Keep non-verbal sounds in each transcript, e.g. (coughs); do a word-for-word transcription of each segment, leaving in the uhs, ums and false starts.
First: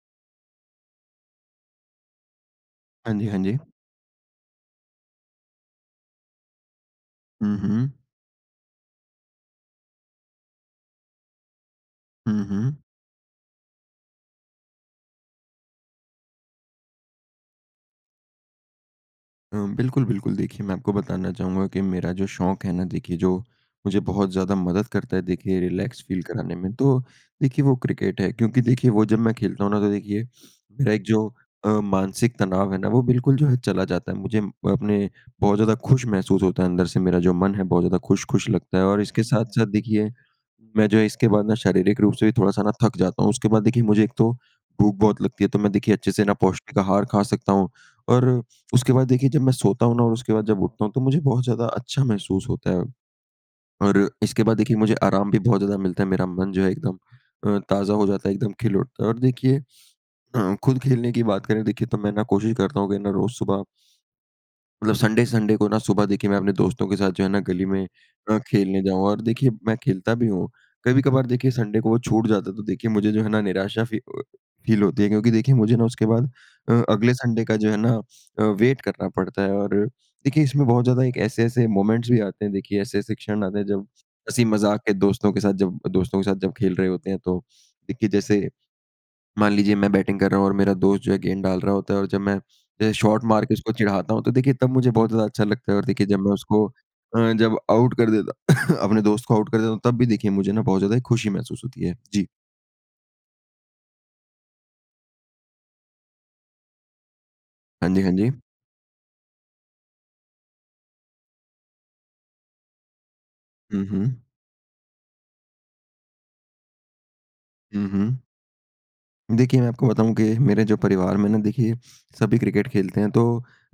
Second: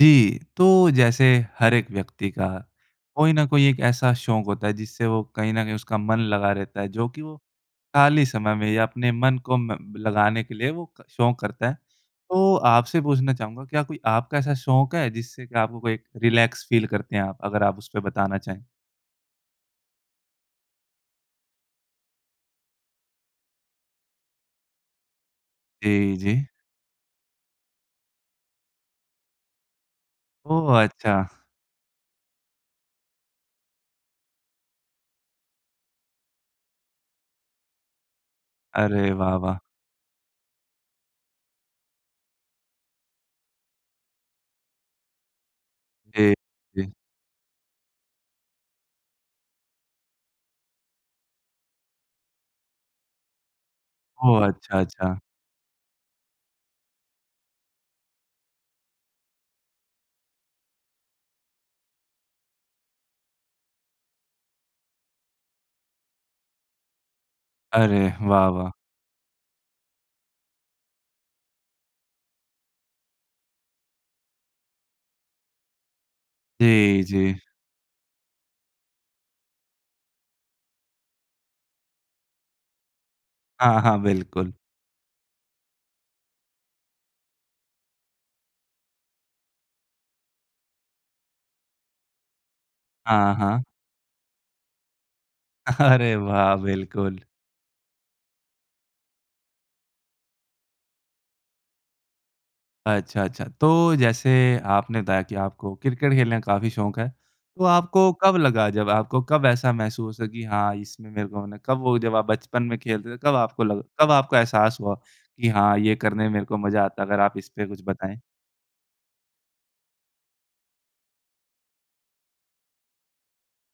जी। तो जैसे हर एक व्यक्ति का हाँ जी, कोई हाँ न जी। कोई एक ऐसा शौक होता है, जिससे वो कहीं न कहीं उसका मन लगा रहता है, जो कि वो हुँ, हुँ। खाली समय में या अपने मन को म लगाने के लिए वो क शौक करता है, हुँ, तो हुँ। आपसे पूछना चाहूँगा, क्या कोई आपका ऐसा शौक है, जिससे कि आपको कोई रिलैक्स फ़ील करते हैं आप? अगर आप उस पे बताना चाहें। अ, बिल्कुल, बिल्कुल। देखिए, मैं आपको बताना चाहूँगा कि मेरा जो शौक है ना, देखिए, जो मुझे बहुत ज़्यादा मदद करता है, देखिए, रिलैक्स जी, फ़ील जी। कराने में, तो देखिए वो क्रिकेट है, क्योंकि देखिए, वो जब मैं खेलता हूँ ना, तो देखिए, ओह! मेरा एक अच्छा। जो अ, मानसिक तनाव है ना, वो बिल्कुल जो है चला जाता है। मुझे अपने बहुत ज़्यादा खुश महसूस होता है अंदर से, मेरा जो मन है, बहुत ज़्यादा खुश-खुश लगता है और अरे, इसके वाह! वाह! साथ-साथ देखिए, मैं जो इसके बाद ना शारीरिक रूप से भी थोड़ा-सा ना थक जाता हूँ। उसके बाद, देखिए, मुझे एक तो भूख बहुत लगती है, तो मैं देखिए अच्छे से जी, ना पौष्टिक जी। आहार खा सकता हूँ और उसके बाद, देखिए, जब मैं सोता हूँ ना और उसके बाद जब उठता हूँ, तो मुझे बहुत ज़्यादा अच्छा महसूस होता है और इसके ओह! बाद देखिए, अच्छा, मुझे अच्छा। आराम भी बहुत ज़्यादा मिलता है। मेरा मन जो है एकदम अ, ताज़ा हो जाता है, एकदम खिल उठता है और देखिए अ, खुद खेलने की बात करें, देखिए, तो मैं ना कोशिश करता हूँ कि ना रोज़ सुबह मतलब संडे-संडे को ना सुबह, देखिए, मैं अपने दोस्तों के साथ जो है ना गली में अरे, अ, वाह! वाह! खेलने जाऊँ और देखिए, मैं खेलता भी हूँ। कभी-कभार देखिए संडे को वो छूट जाता है, तो देखिए मुझे जो है ना निराशा फी अ, फ़ील होती है क्योंकि देखिए, मुझे ना उसके बाद अ, जी, अगले जी। संडे का जो है ना अ, वेट करना पड़ता है और देखिए, इसमें बहुत ज़्यादा एक ऐसे-ऐसे मोमेंट्स भी आते हैं, देखिए, ऐसे-ऐसे क्षण आते हैं, हाँ, जब हाँ, बिल्कुल। हँसी-मज़ाक के दोस्तों के साथ जब दोस्तों के साथ जब खेल रहे होते हैं। तो देखिए, जैसे मान लीजिए, मैं बैटिंग कर रहा हूँ और मेरा दोस्त जो है, गेंद डाल रहा होता है और जब मैं जैसे शॉर्ट हाँ, मारके हाँ। उसको चिढ़ाता हूँ, तो देखिए, तब मुझे बहुत ज़्यादा अच्छा लगता है और देखिए, अरे, जब मैं वाह! उसको बिल्कुल। अ, जब आउट कर देता (coughs) अपने दोस्त को आउट कर देता हूँ, तब भी देखिए, मुझे ना बहुत ज़्यादा खुशी महसूस होती है। जी। अच्छा, अच्छा। तो जैसे आपने बताया कि आपको क्रिकेट खेलने का काफ़ी शौक है, तो हाँ जी, आपको हाँ जी। कब लगा, जब आपको कब ऐसा महसूस हुआ कि, "हाँ, इसमें मेरे को होना है।" कब वो जब आप बचपन में खेलते थे, कब आपको लग हुँ, कब हुँ। आपका एहसास हुआ कि, "हाँ, ये करने में मेरे को मज़ा आता है"? अगर आप इस पे कुछ हुँ, हुँ। बताएँ। देखिए, मैं आपको बताऊँ कि मेरे जो परिवार में ना, देखिए, सभी क्रिकेट खेलते हैं। तो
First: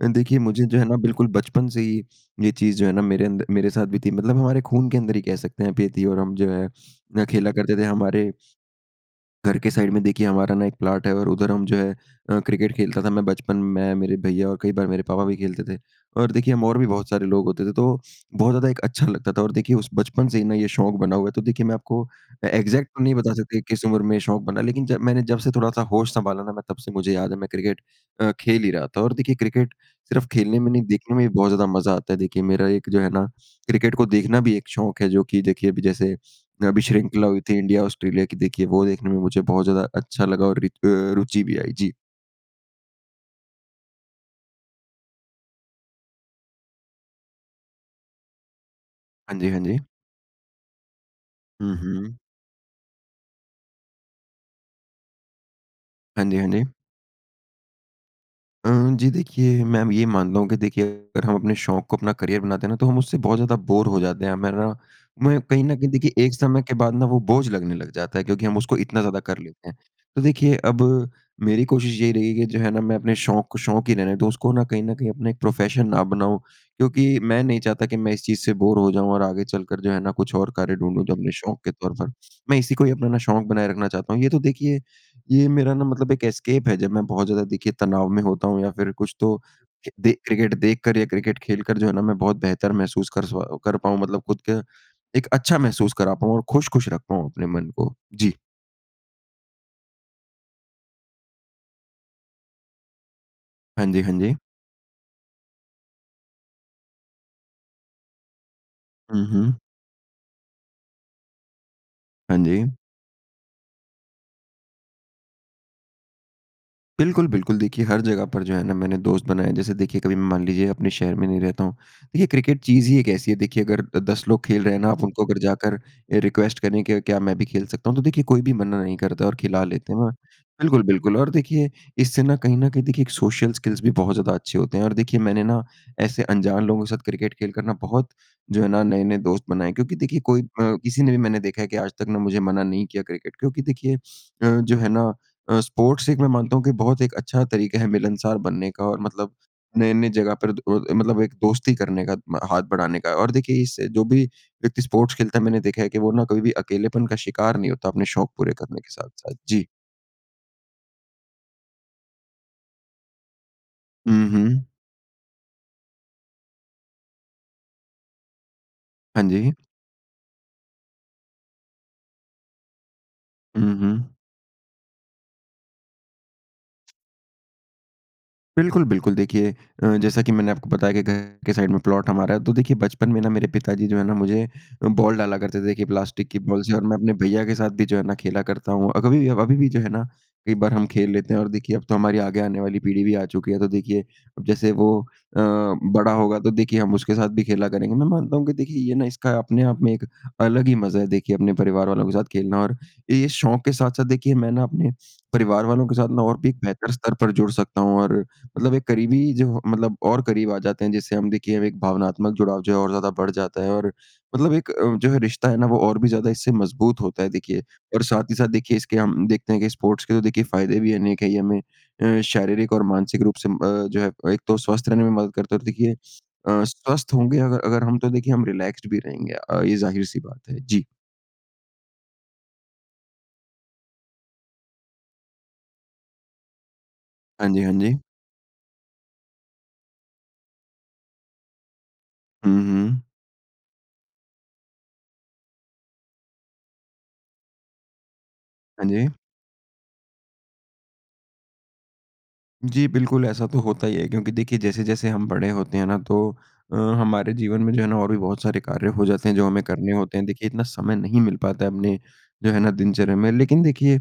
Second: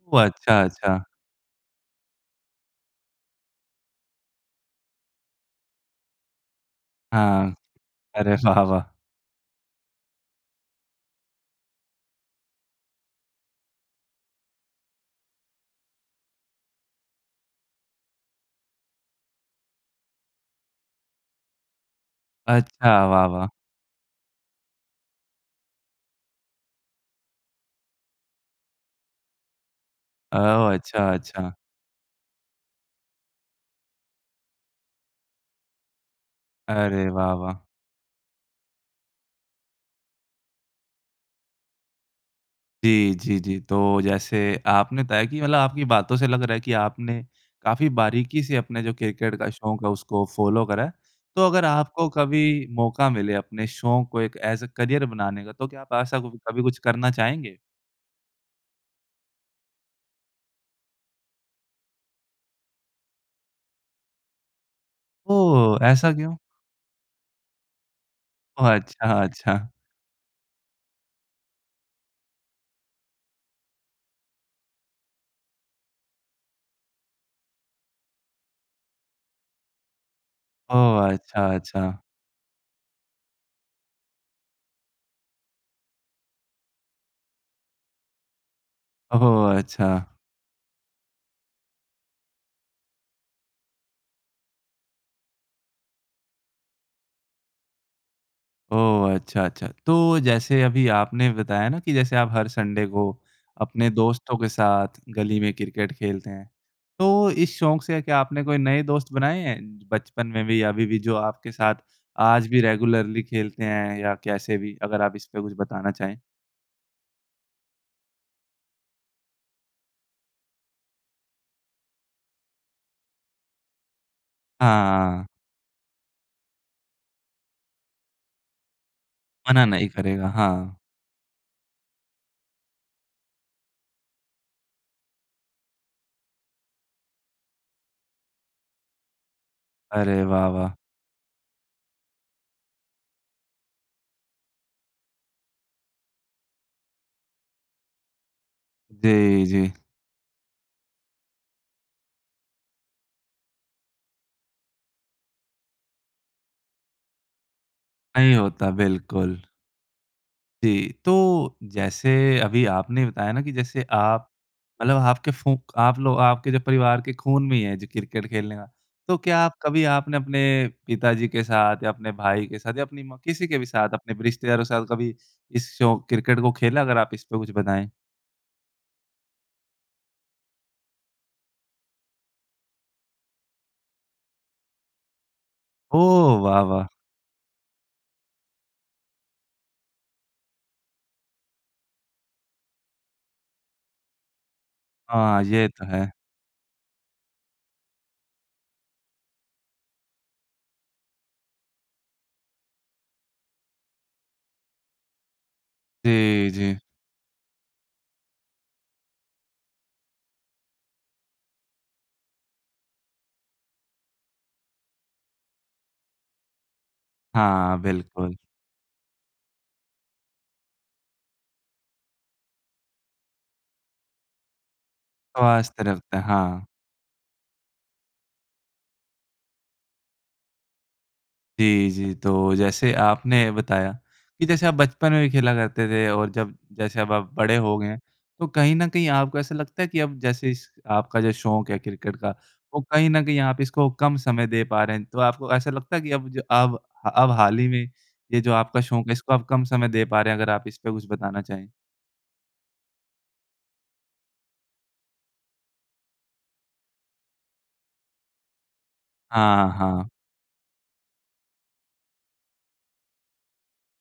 अ, ओह! देखिए, अच्छा, मुझे जो है ना, अच्छा। बिल्कुल बचपन से ही ये चीज़ जो है ना, मेरे अंद मेरे साथ भी थी मतलब हमारे खून के अंदर ही कह सकते हैं आप, ये थीं और हम जो है ना, खेला हाँ। करते थे हमारे अरे, वाह! वाह! घर के साइड में देखिए, हमारा ना एक प्लॉट है और उधर हम जो है अ, क्रिकेट खेलता था मैं बचपन मैं, मेरे भैया और कई बार मेरे पापा भी खेलते थे और देखिए, हम और भी बहुत सारे लोग होते थे, तो बहुत ज़्यादा एक अच्छा लगता था और देखिए, उस बचपन से ही ना ये शौक बना हुआ है। तो देखिए, मैं आपको अ, एग्ज़ैक्ट तो अच्छा। नहीं वाह, बता वाह। सकता कि किस उम्र में ये शौक बना, लेकिन जब मैंने जब से थोड़ा-सा होश सँभाला ना, मैं तब से मुझे याद है, मैं क्रिकेट अ, खेल ही रहा था और देखिए, क्रिकेट सिर्फ़ खेलने में ओह! नहीं, अच्छा, देखने में भी बहुत अच्छा। ज़्यादा मज़ा आता है। देखिए, मेरा एक जो है ना, क्रिकेट को देखना भी एक शौक है, जो कि देखिए, अभी जैसे, अभी अरे, श्रृंखला वाह, हुई वाह। थी इंडिया-ऑस्ट्रेलिया की, देखिए, वो देखने में मुझे बहुत ज़्यादा अच्छा लगा और रित अ, रुचि भी आई। जी। जी, जी, जी। तो जैसे आपने तय की, मतलब आपकी बातों से लग रहा है कि आपने काफ़ी बारीकी से अपने जो क्रिकेट हाँ का जी, हाँ शौक जी। है, उसको फ़ॉलो करा है। तो अगर हुँ, आपको हुँ। कभी मौका मिले अपने शौक को एक एज़ ए करियर बनाने का, तो क्या आप ऐसा हाँ कु जी, हाँ कभी जी। कुछ करना चाहेंगे? अ, जी देखिए मैं म ये मानता हूँ कि देखिए अगर हम अपने शौक़ को अपना करियर बनाते हैं ना तो हम उससे बहुत ज़्यादा बोर हो जाते हैं। मैंने ना मैं कहीं न ओह! कहीं ऐसा देखिए क्यों? एक समय के बाद ना वह बोझ लगने लग जाता है। क्योंकि हम ओह! उसको इतना अच्छा, ज़्यादा कर अच्छा। लेतें हैं। तो देखिए अब मेरी कोशिश यही रही है कि जो है ना मैं अपने शौक़ को शौक़ ही रहने दूँ उसको न कहीं न कहीं अपना एक प्रोफ़ेशन ना बनाऊँ। क्योंकि मैं नहीं चाहता कि मैं इस चीज़ से बोर हो जाऊँ और आगे चलकर जो है ना कुछ और कार्य ओह! ढूँढूँ। जो अपने अच्छा, शौक़ के तौर अच्छा। पर मैं इसी को ही अपना शौक़ बनाए रखना चाहता हूँ। ये तो देखिए ये मेरा ना मतलब एक एस्केप है जब मैं बहुत ज़्यादा देखिए तनाव में होता हूँ। या फिर कुछ ओहो! तो अच्छा। दे क्रिकेट देखकर या क्रिकेट खेलकर जो है ना मैं बहुत बेहतर महसूस कर स्व कर पाऊँ, मतलब खुद का एक अच्छा महसूस करा पाऊँ और खुश-खुश रख पाऊँ अपने मन को। जी। ओह! अच्छा, अच्छा। तो जैसे अभी आपने बताया ना कि जैसे आप हर संडे को हाँ अपने जी, हाँ जी। दोस्तों के साथ गली में क्रिकेट खेलते हैं। तो इस शौक़ से क्या आपने कोई नए दोस्त हुँ, बनाए हुँ। हैं बचपन में भी या अभी भी जो आपके साथ हाँ आज भी जी। रेगुलर्ली खेलते हैं या कैसे भी? अगर आप इस पर कुछ बताना चाहें। बिल्कुल, बिल्कुल। देखिए हर जगह पर जो है ना मैंने दोस्त बनाए। जैसे देखिए कभी मान लीजिए अपने शहर में नहीं रहता हूँ। देखिए क्रिकेट चीज़ ही एक ऐसी है देखिए अगर दस लोग खेल रहे हैं ना आप उनको हाँ। अगर जाकर ये रिक्वेस्ट करें के क्या मैं भी खेल सकता हूँ, तो देखिए कोई भी मना नहीं करता और मना खिला नहीं लेते हैं। करेगा। हाँ। बिल्कुल, बिल्कुल, और देखिए इससे ना कहीं न कहीं देखिए एक सोशियल स्किल्स भी बहुत ज़्यादा अच्छे होते हैं। और देखिए मैंने ना ऐसे अनजान लोगों के साथ क्रिकेट खेल कर ना बहुत जो है ना नए-नए दोस्त बनाए। क्योंकि देखिए अरे! कोई अ, वाह, वाह। किसी ने भी मैंने देखा है कि आज तक ना मुझे मना नहीं किया क्रिकेट क्योंकि देखिए अ, जो है ना अ, स्पोर्ट्स एक मैं मानता हूँ कि बहुत एक अच्छा तरीक़ा है मिलनसार बनने का और मतलब जी, जी। नए-नए जगह पर द अ मतलब एक दोस्ती करने का म हाथ बढ़ाने का। और देखिए इस जो भी व्यक्ति स्पोर्ट्स खेलता है मैंने देखा है कि वो ना कभी भी अकेलेपन का शिकार नहीं होता अपने शौक़ नहीं पूरे होता। करने के साथ-साथ। बिल्कुल। जी। जी। तो जैसे अभी आपने बताया ना कि जैसे हुँ, आप हुँ। मतलब आपके फूँक आप लोग आपके जो परिवार के खून में ही है जी क्रिकेट खेलने का, तो हाँ क्या जी। आप कभी आपने अपने पिताजी के साथ या अपने भाई के साथ या अपनी माँ किसी के भी हुँ, साथ हुँ। अपने रिश्तेदारों के साथ कभी इस शौक़, क्रिकेट को खेला? अगर आप इस पर कुछ बताएँ। बिल्कुल, बिल्कुल। देखिए अ, जैसा कि मैंने आपको बताया कि घर के साइड़ में प्लॉट हमारा है। तो देखिए बचपन में ना मेरे पिताजी जो है ना मुझे बॉल डाला करते थे देखिए प्लास्टिक ओह! की वाह, बॉल से और वाह! मैं अपने भैया के साथ भी जो है ना खेला करता हूँ। अभी भी अभी भी जो है ना कई बार हम खेल लेते हैं। और देखिए अब तो हमारी आगे आने वाली पीढ़ी भी आ चुकी है तो देखिए अब जैसे वो अ, हाँ, ये तो है। बड़ा होगा तो देखिए हम उसके साथ भी खेला करेंगे। मैं मानता हूँ कि देखिए ये ना इसका अपने आप में एक अलग ही मज़ा है देखिए अपने परिवार वालों के साथ खेलना। और ये शौक़ के साथ-साथ देखिए मैं ना अपने परिवार वालों के साथ ना और भी जी, एक जी। बेहतर स्तर पर जुड़ सकता हूँ। और मतलब एक क़रीबी जो मतलब और क़रीब आ जाते हैं जिससे हम देखिए हम एक भावनात्मक जुड़ाव जो है और ज़्यादा बढ़ जाता है। और मतलब एक अ, जो है रिश्ता है ना वो और भी ज़्यादा इससे मज़बूत होता है देखिए। हाँ, और साथ ही बिल्कुल। साथ देखिए इसके हम देखते हैं कि स्पोर्ट्स के तो देखिए फ़ायदे भी अनेक है। ये हमें अ, शारीरिक और मानसिक रूप से म अ, जो है एक तो स्वस्थ रहने में मदद करता है और स्वस्थ देखिए रखता। अ, हाँ। स्वस्थ होंगे अगर अगर हम तो देखिए हम रिलैक्सड भी रहेंगे। अ, ये ज़ाहिर-सी बात है। जी। जी, जी। तो जैसे आपने बताया कि जैसे आप बचपन में भी खेला करते थे और जब जैसे अब आप हाँ बड़े जी, हाँ हो गए जी। हैं तो कहीं न कहीं आपको ऐसा लगता है कि अब जैसे इस आपका जो शौक़ है क्रिकेट का हुँ, वो हुँ। कहीं न कहीं आप इसको कम समय दे पा रहे हैं? तो आपको ऐसा लगता है कि अब ज अब अब हाल ही में ये जो आपका हाँ शौक़ जी। है इसको अब कम समय दे पा रहें हैं? अगर आप इस पे कुछ बताना चाहें। जी बिल्कुल, ऐसा तो होता ही है। क्योंकि देखिए जैसे-जैसे हम बड़े होते हैं ना तो अ, हमारे जीवन में जो है ना और भी बहुत सारे कार्य हो जाते हैं जो हमें हाँ, करने हाँ। होते हैं। देखिए इतना समय नहीं मिल पाता है अपने जो है ना दिनचर्या में। लेकिन देखिए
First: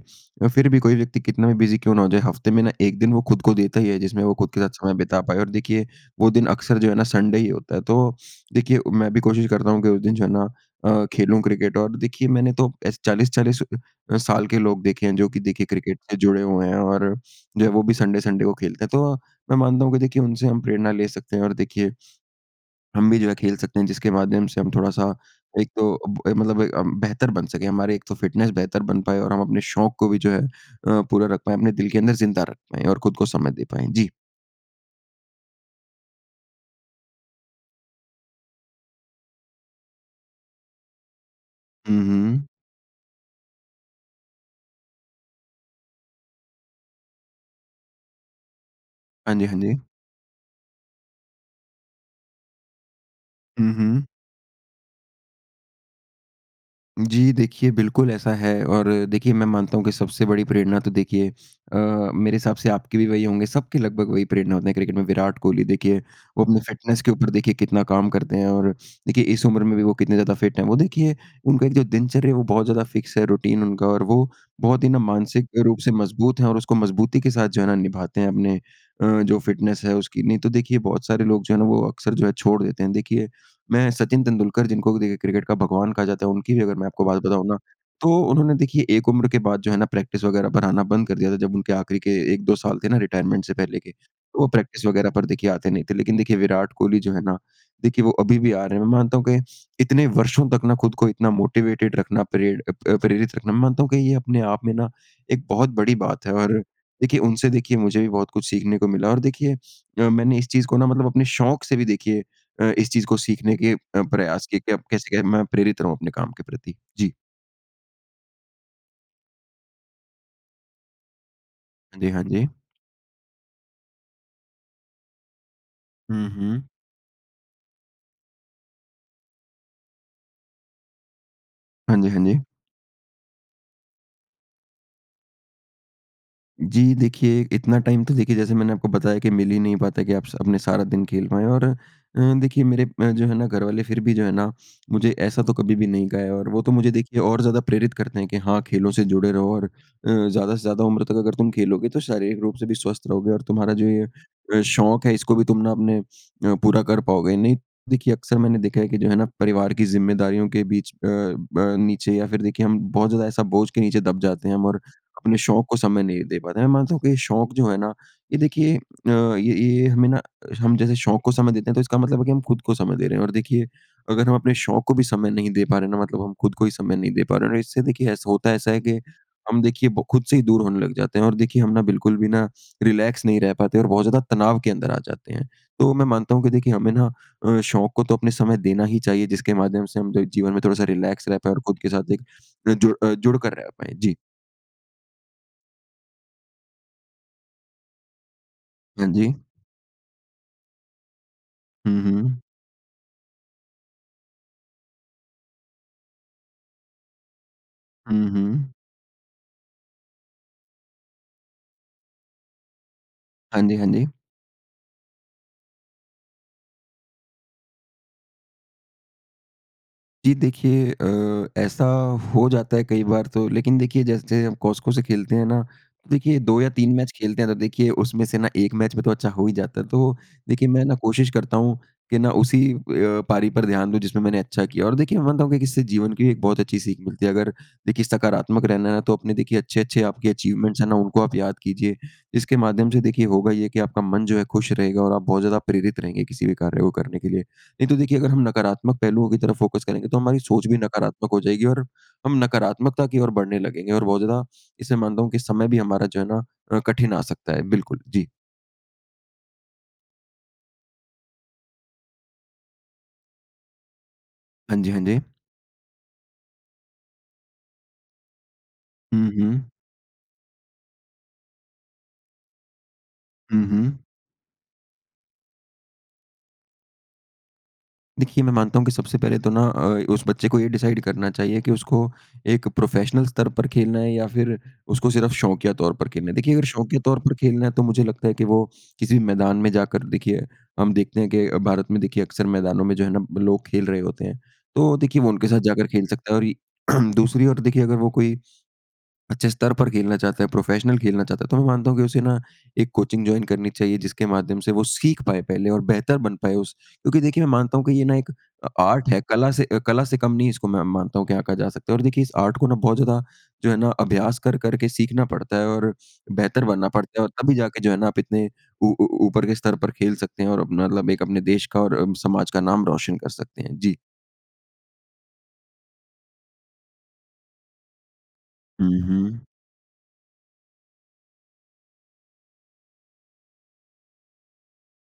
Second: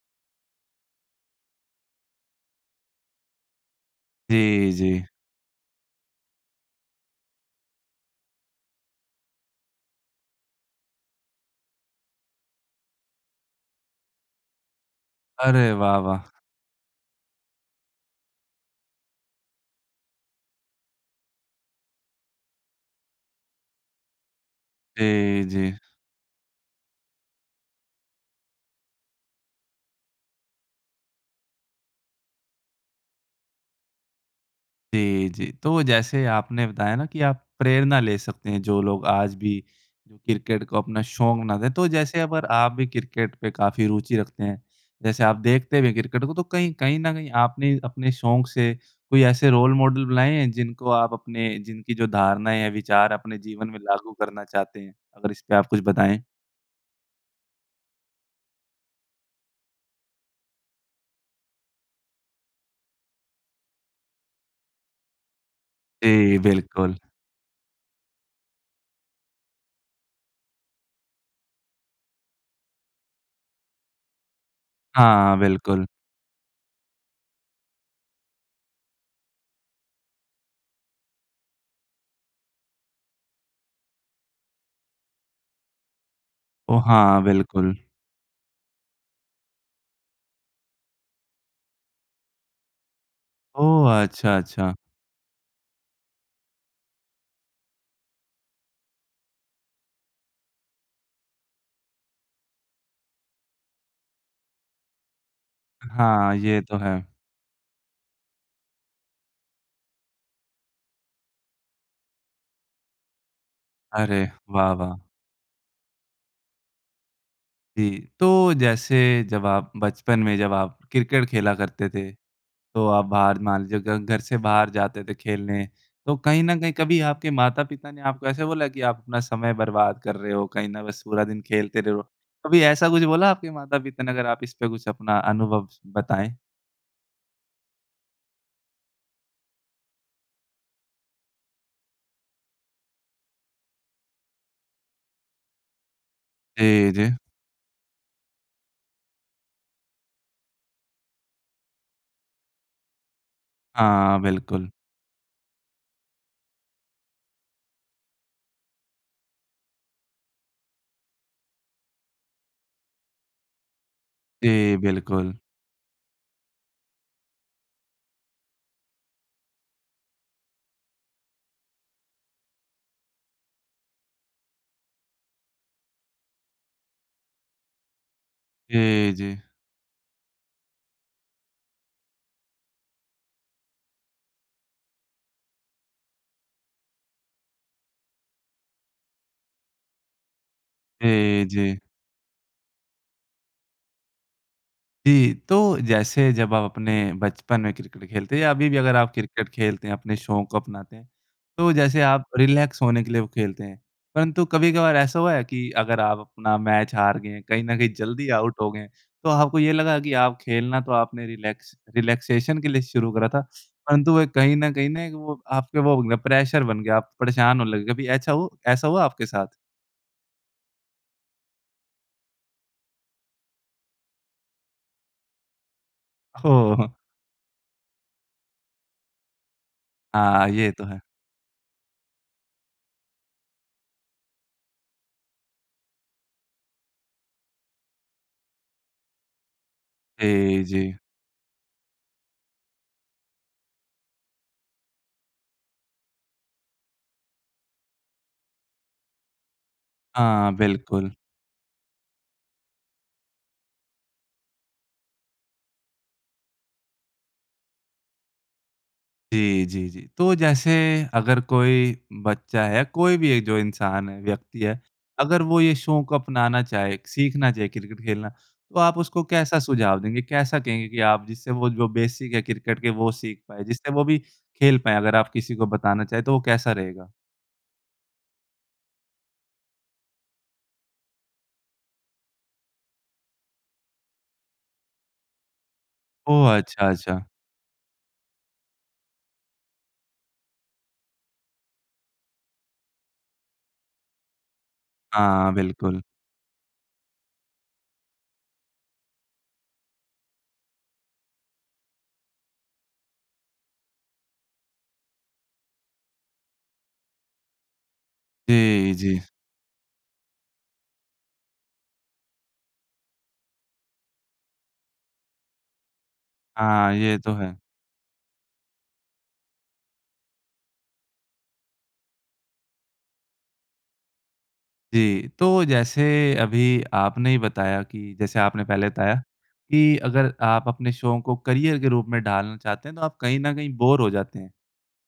फिर भी कोई व्यक्ति कितना भी बिज़ी क्यों ना हो जाए हफ़्ते में ना एक दिन वो खुद को देता ही है जिसमें वो खुद के साथ जी, समय जी। बिता पाए। और देखिए वो दिन अक्सर जो है ना संडे ही होता है। तो देखिए मैं भी कोशिश करता हूँ कि उस दिन जो है ना अ, खेलूँ क्रिकेट। और देखिए मैंने तो ऐसे चालीस-चालीस अ, साल के लोग देखे हैं जो कि देखिए अरे वाह, क्रिकेट से वाह! जुड़े हुए हैं, और जो है वो भी संडे संडे को खेलते हैं। तो मैं मानता हूँ कि देखिए उनसे हम प्रेरणा ले सकते हैं और देखिए, हम भी जो है खेल सकते हैं। जिसके माध्यम से हम थोड़ा-सा जी, एक जी। तो ब मतलब ए हम बेहतर बन सकें हमारी एक तो फ़िटनेस बेहतर बन पाए और हम अपने शौक़ को भी जो है अ, पूरा रख पाएँ, अपने दिल के अंदर ज़िंदा रख पाएँ और खुद को समय दे पाएँ। जी। जी, जी। तो जैसे आपने बताया ना कि आप प्रेरणा ले सकते हैं जो लोग आज भी जो क्रिकेट को अपना शौक़ ना दें। तो हुँ, जैसे हुँ। अगर आप भी क्रिकेट पे काफ़ी रुचि रखते हैं जैसे आप देखते भी हैं क्रिकेट को तो कहीं कहीं न कहीं आपने अपने शौक़ से कोई हाँ जी, ऐसे हाँ रोल जी। मॉडल बुलाएँ हैं जिनको आप अपने जिनकी जो धारणाएँ या विचार अपने जीवन हुँ, में हुँ। लागू करना चाहते हैं? अगर इस पर आप कुछ बताएँ। जी, देखिए बिल्कुल ऐसा है। और देखिए मैं मानता हूँ कि सबसे बड़ी प्रेरणा तो देखिए अ, मेरे हिसाब से आपके भी वही होंगे सबके लगभग वही प्रेरणा होते हैं क्रिकेट में विराट कोहली। देखिए जी, वो अपने बिल्कुल। फ़िटनेस्स के ऊपर देखिए कितना काम करते हैं और देखिए इस उम्र में भी वो कितने ज़्यादा फ़िट हैं। वो देखिए उनका एक जो दिनचर्या है वो बहुत ज़्यादा फ़िक्स है रूटीन उनका और वो बहुत ही ना हाँ, मानसिक रूप बिल्कुल। से मज़बूत हैं और उसको मज़बूती के साथ जो है ना निभाते हैं अपने अ जो फ़िटनेस है उसकी। नहीं तो देखिए बहुत सारे लोग जो है ना वो अक्सर जो है छोड़ देते हैं। देखिए मैं सचिन तेंदुलकर जिनको देखिए क्रिकेट का भगवान कहा जाता है उनकी भी अगर ओह! मैं आपको हाँ, बात बताऊँ ना बिल्कुल। तो उन्होंने देखिए एक उम्र के बाद जो है ना प्रैक्टिस वग़ैरह पर आना बंद कर दिया था जब उनके आख़िरी के एक दो साल थे ना रिटायरमेंट से पहले ओह! के, अच्छा, वो अच्छा। प्रैक्टिस वगैरह पर देखिए आते नहीं थे। लेकिन देखिए विराट कोहली जो है ना देखिए वो अभी भी आ रहे हैं। मैं मानता हूँ कि इतने वर्षों तक ना खुद को इतना मोटिवेटेड रखना, प्रेर अ प्रेरित रखना मैं मानता हूँ कि ये अपने आप में ना एक बहुत बड़ी बात है। हाँ, और ये तो है। देखिए उनसे देखिए मुझे भी बहुत कुछ सीखने को मिला। और देखिए अ, मैंने इस चीज़ को ना मतलब अपने शौक़ से भी देखिए अ, इस चीज़ को सीखने के अ, अरे, प्रयास किए वाह, कि अब वाह! कैसे के मैं प्रेरित रहूँ अपने काम के प्रति। जी। जी। तो जैसे जब आप बचपन में जब आप क्रिकेट खेला करते हाँ जी, थे हाँ जी। तो आप बाहर मान लीजिए घ घर से बाहर जाते थे खेलने। तो हुँ, कहीं न हुँ। कहीं कभी आपके माता-पिता ने आपको ऐसे बोला कि आप अपना समय बर्बाद कर रहे हो कहीं ना बस पूरा दिन खेलते हाँ रहो, जी, हाँ जी। कभी ऐसा कुछ बोला आपके माता-पिता ने? अगर आप इस पर कुछ अपना अनुभव बताएँ। जी देखिए इतना टाइम तो देखिए जैसे मैंने आपको बताया कि मिल ही नहीं पाता कि आप स अपने सारा दिन खेल पाएँ। और अ, देखिए मेरे जो है ना घरवाले फिर भी जो है ना मुझे ऐसा तो कभी भी नहीं कहा है। और वो तो जी, मुझे जी। देखिए और ज़्यादा प्रेरित करते हैं कि, "हाँ, खेलों से जुड़े रहो और अ, ज़्यादा से ज़्यादा उम्र तक अगर तुम खेलोगे तो शारीरिक रूप से भी स्वस्थ रहोगे और तुम्हारा जो ये हाँ, अ बिल्कुल। शौक़ है इसको भी तुम ना अपने अ, पूरा कर पाओगे।" नहीं, देखिए अक्सर मैंने देखा है कि जो है ना परिवार की ज़िम्मेदारियों के बीच अ, अ, नीचे या फिर देखिए हम बहुत ज़्यादा ऐसा बोझ के नीचे दब जाते हैं हम और जी, बिल्कुल। अपने शौक़ को समय नहीं दे पाते हैं। मैं मानता हूँ कि शौक़ जो है ना ये देखिए अ, ये ये हमें ना हम जैसे शौक़ को समय देते हैं तो इसका मतलब है कि हम खुद को समय दे रहे हैं। और देखिए अगर हम अपने शौक़ को भी समय नहीं दे पा रहे हैं ना मतलब हम खुद को ही समय नहीं दे पा रहे हैं और इससे देखिए ऐसा होता ऐसा है कि जी, जी। हम देखिए ब खुद से ही दूर होने लग जाते हैं। और देखिए हम ना बिल्कुल भी ना रिलैक्स नहीं रह पाते और बहुत ज़्यादा तनाव के अंदर आ जाते हैं। तो मैं मानता हूँ कि देखिए हमें ना अ, शौक़ को तो अपने समय देना ही चाहिए जिसके माध्यम से हम ज जीवन में थोड़ा-सा रिलैक्स रह जी, पाएँ और जी। खुद के साथ एक अ, जुड़ अ, जुड़ कर रह पाएँ। जी। जी। तो जैसे जब आप अपने बचपन में क्रिकेट खेलते या अभी भी अगर आप हाँ जी। क्रिकेट खेलते हैं अपने शौक़ को अपनाते हैं तो जैसे हुँ, आप हुँ। रिलैक्स होने के लिए खेलते हैं। परंतु कभी-कभार ऐसा हुआ है कि अगर आप अपना मैच हार गए कहीं न कहीं हुँ, जल्दी आउट हो हुँ। गए, तो आपको ये लगा कि आप खेलना तो आपने रिलैक्स रिलैक्सेशन के लिए शुरू करा था हाँ जी, हाँ जी। परंतु वो एक कहीं न कहीं ना वो आपके वो बन गया प्रेशर बन गया आप परेशान होने लगे, कभी ऐछा हो ऐसा हुआ आपके साथ? जी देखिए अ, ऐसा हो जाता है कई बार। तो लेकिन देखिए जैसे हम Cosco से खेलते हैं ना देखिए दो या ओह हो! तीन मैच खेलते हैं तो देखिए उसमें से ना एक मैच में तो अच्छा हो ही जाता है। तो हाँ, ये लेकिन तो मैं ना है। कोशिश करता हूँ कि ना उसी अ, पारी पर ध्यान दूँ जिसमें मैंने अच्छा किया। और देखिए मैं मानता हूँ कि इससे जीवन की एक बहुत अच्छी सीख मिलती है। अगर देखिए सकारात्मक रहना है ना तो अपने देखिए अच्छे-अच्छे आपके जी, अचीवमेंट्स हैं जी। ना उनको आप याद कीजिए इसके माध्यम से देखिए होगा ये कि आपका मन जो है खुश रहेगा और आप बहुत ज़्यादा प्रेरित रहेंगे किसी भी कार्य को करने के लिए। नहीं तो देखिए अगर हम नकारात्मक पहलुओं की तरफ़ फ़ोकस करेंगे तो हमारी हाँ, सोच भी बिल्कुल। नकारात्मक हो जाएगी और हम नकारात्मकता की ओर बढ़ने लगेंगे। और बहुत ज़्यादा इससे मानता हूँ कि समय भी हमारा जो है ना अ, कठिन आ सकता है। बिल्कुल, जी। जी, जी, जी। तो जैसे अगर कोई बच्चा है, कोई भी एक जो इंसान है, व्यक्ति हाँ है जी, हाँ जी। अगर वो ये शौक़ अपनाना चाहे, सीखना चाहे क्रिकेट खेलना तो आप उसको हुँ, कैसा हुँ। सुझाव देंगे? कैसा कहेंगे कि आप जिससे वो जो बेसिक है क्रिकेट के वो सीख पाएँ, हुँ, जिससे वो हुँ। भी खेल पाएँ? अगर आप किसी को बताना चाहे तो वो कैसा रहेगा? देखिए मैं मानता हूँ कि सबसे पहले तो ना अ, उस बच्चे को ये डिसाइड़ करना चाहिए कि उसको एक प्रोफ़ेशनल स्तर पर खेलना है या फिर उसको सिर्फ़ शौकिया तौर पर खेलना है। ओह! देखिए अगर अच्छा, शौकिया तौर अच्छा। पर खेलना है तो मुझे लगता है कि वो किसी भी मैदान में जाकर देखिए हम देखते हैं कि भारत में देखिए अक्सर मैदानों में जो है ना लोग खेल रहे होते हैं तो वो देखिए वो उनके हाँ, साथ जाकर बिल्कुल। खेल सकता है। और (clears throat) दूसरी ओर देखिए अगर वो कोई अच्छे स्तर पर खेलना चाहता है, प्रोफ़ेशनल खेलना चाहता है तो मैं मानता हूँ कि उसे ना एक कोचिंग जॉइन करनी चाहिए जिसके माध्यम से वो सीख पाए पहले। और बेहतर बन पाए उस क्योंकि देखिए मैं मानता हूँ कि ये ना एक अ, जी, आर्ट है, जी। कला से अ कला से कम नहीं है इसको मैं मानता हूँ क्या कहा जा सकता है। और देखिए इस आर्ट को जो है ना बहुत ज़्यादा अभ्यास कर-कर के सीखना पड़ता है और बेहतर बनना हाँ, ये पड़ता है। और तो तभी है। जाकर जो है ना आप इतने ऊ ऊ ऊपर के स्तर पर खेल सकते हैं और अपना मतलब एक अपने देश का और अ, समाज का नाम रोशन कर सकते हैं। जी। जी। तो जैसे अभी आपने ही बताया कि जैसे आपने पहले हुँ, बताया हुँ। कि अगर आप अपने शौक़ को करियर के रूप में ढालना चाहते हैं तो आप कहीं न कहीं बोर हो जाते हैं।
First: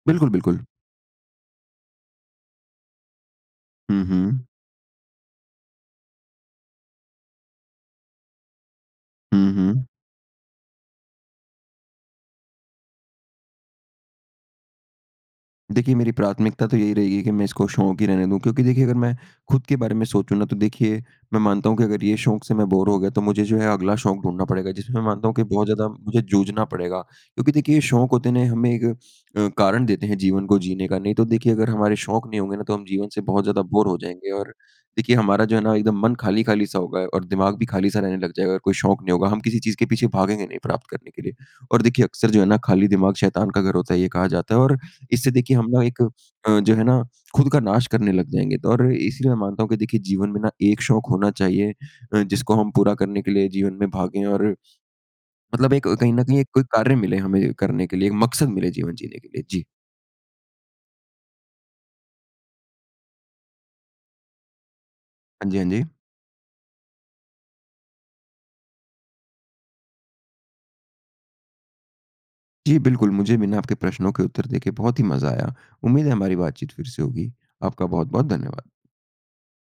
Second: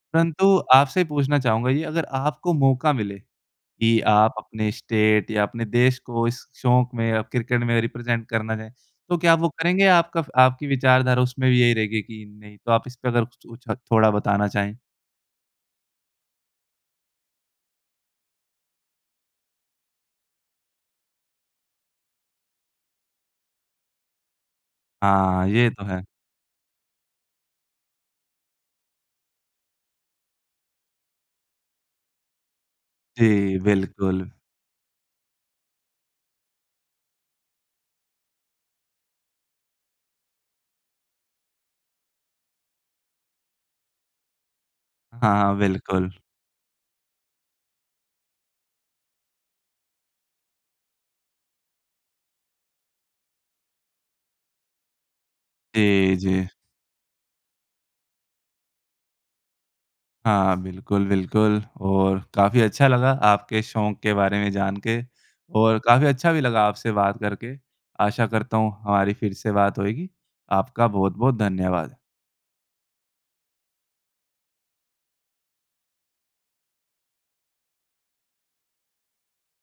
बिल्कुल, परंतु बिल्कुल। आपसे पूछना चाहूँगा ये अगर आपको मौका मिले कि हुँ, आप हुँ। अपने स्टेट या अपने देश को इस शौक़ में या क्रिकेट में रिप्रेज़ेंट करना चाहें तो क्या आप वो हुँ, करेंगे? हुँ। या आपका आपकी विचारधारा उसमें भी यही रहेगी कि नहीं? तो आप इस पर अगर कुछ कुछ थोड़ा बताना चाहें? देखिए, मेरी प्राथमिकता तो यही रहेगी कि मैं इसको शौक़ ही रहने दूँ। क्योंकि देखिए अगर मैं खुद के बारे में सोचूँ ना तो देखिए मैं मानता हूँ कि अगर ये शौक़ से मैं बोर हो गया तो मुझे जो है अगला शौक़ ढूँढ़ना पड़ेगा, जिसमें मैं मानता हूँ कि हाँ, बहुत ये तो ज़्यादा है। मुझे जूझना पड़ेगा। क्योंकि देखिए ये शौक़ होते हैं ना हमें एक अ, कारण देते हैं जीवन को जीने का। नहीं तो देखिए अगर हमारे शौक़ नहीं होंगे ना तो हम जीवन से बहुत जी, ज़्यादा बोर हो बिल्कुल। जाएँगे। और देखिए हमारा जो है ना एकदम मन खाली-खाली सा होगा और दिमाग़ भी खाली-सा रहने लग जाएगा अगर कोई शौक़ नहीं होगा, हम किसी चीज़ के पीछे भागेंगे नहीं प्राप्त करने के लिए। और देखिए अक्सर जो है ना खाली दिमाग शैतान का घर होता है ये कहा जाता है और इससे हाँ, देखिए हम ना एक बिल्कुल। अ, जो है ना खुद का नाश करने लग जाएँगे। तो और इसलिए मैं मानता हूँ कि देखिए जीवन में ना एक शौक़ होना चाहिए अ, जिसको हम पूरा करने के लिए जीवन में भागें। और मतलब एक कहीं जी, न कहीं जी। एक कोई कार्य मिले हमें करने के लिए, एक मक़सद मिले जीवन जीने के लिए। जी। हाँ, बिल्कुल, बिल्कुल। और काफ़ी अच्छा लगा आपके शौक़ के बारे में जानके हाँ जी, हाँ और जी। काफ़ी अच्छा भी लगा आपसे बात करके। आशा करता हूँ हमारी फिर से बात होएगी। आपका बहुत-बहुत धन्यवाद। जी, बिल्कुल। मुझे भी ना आपके प्रश्नों के उत्तर देके बहुत ही मज़ा आया। उम्मीद है हमारी बातचीत फिर से होगी। आपका बहुत-बहुत धन्यवाद।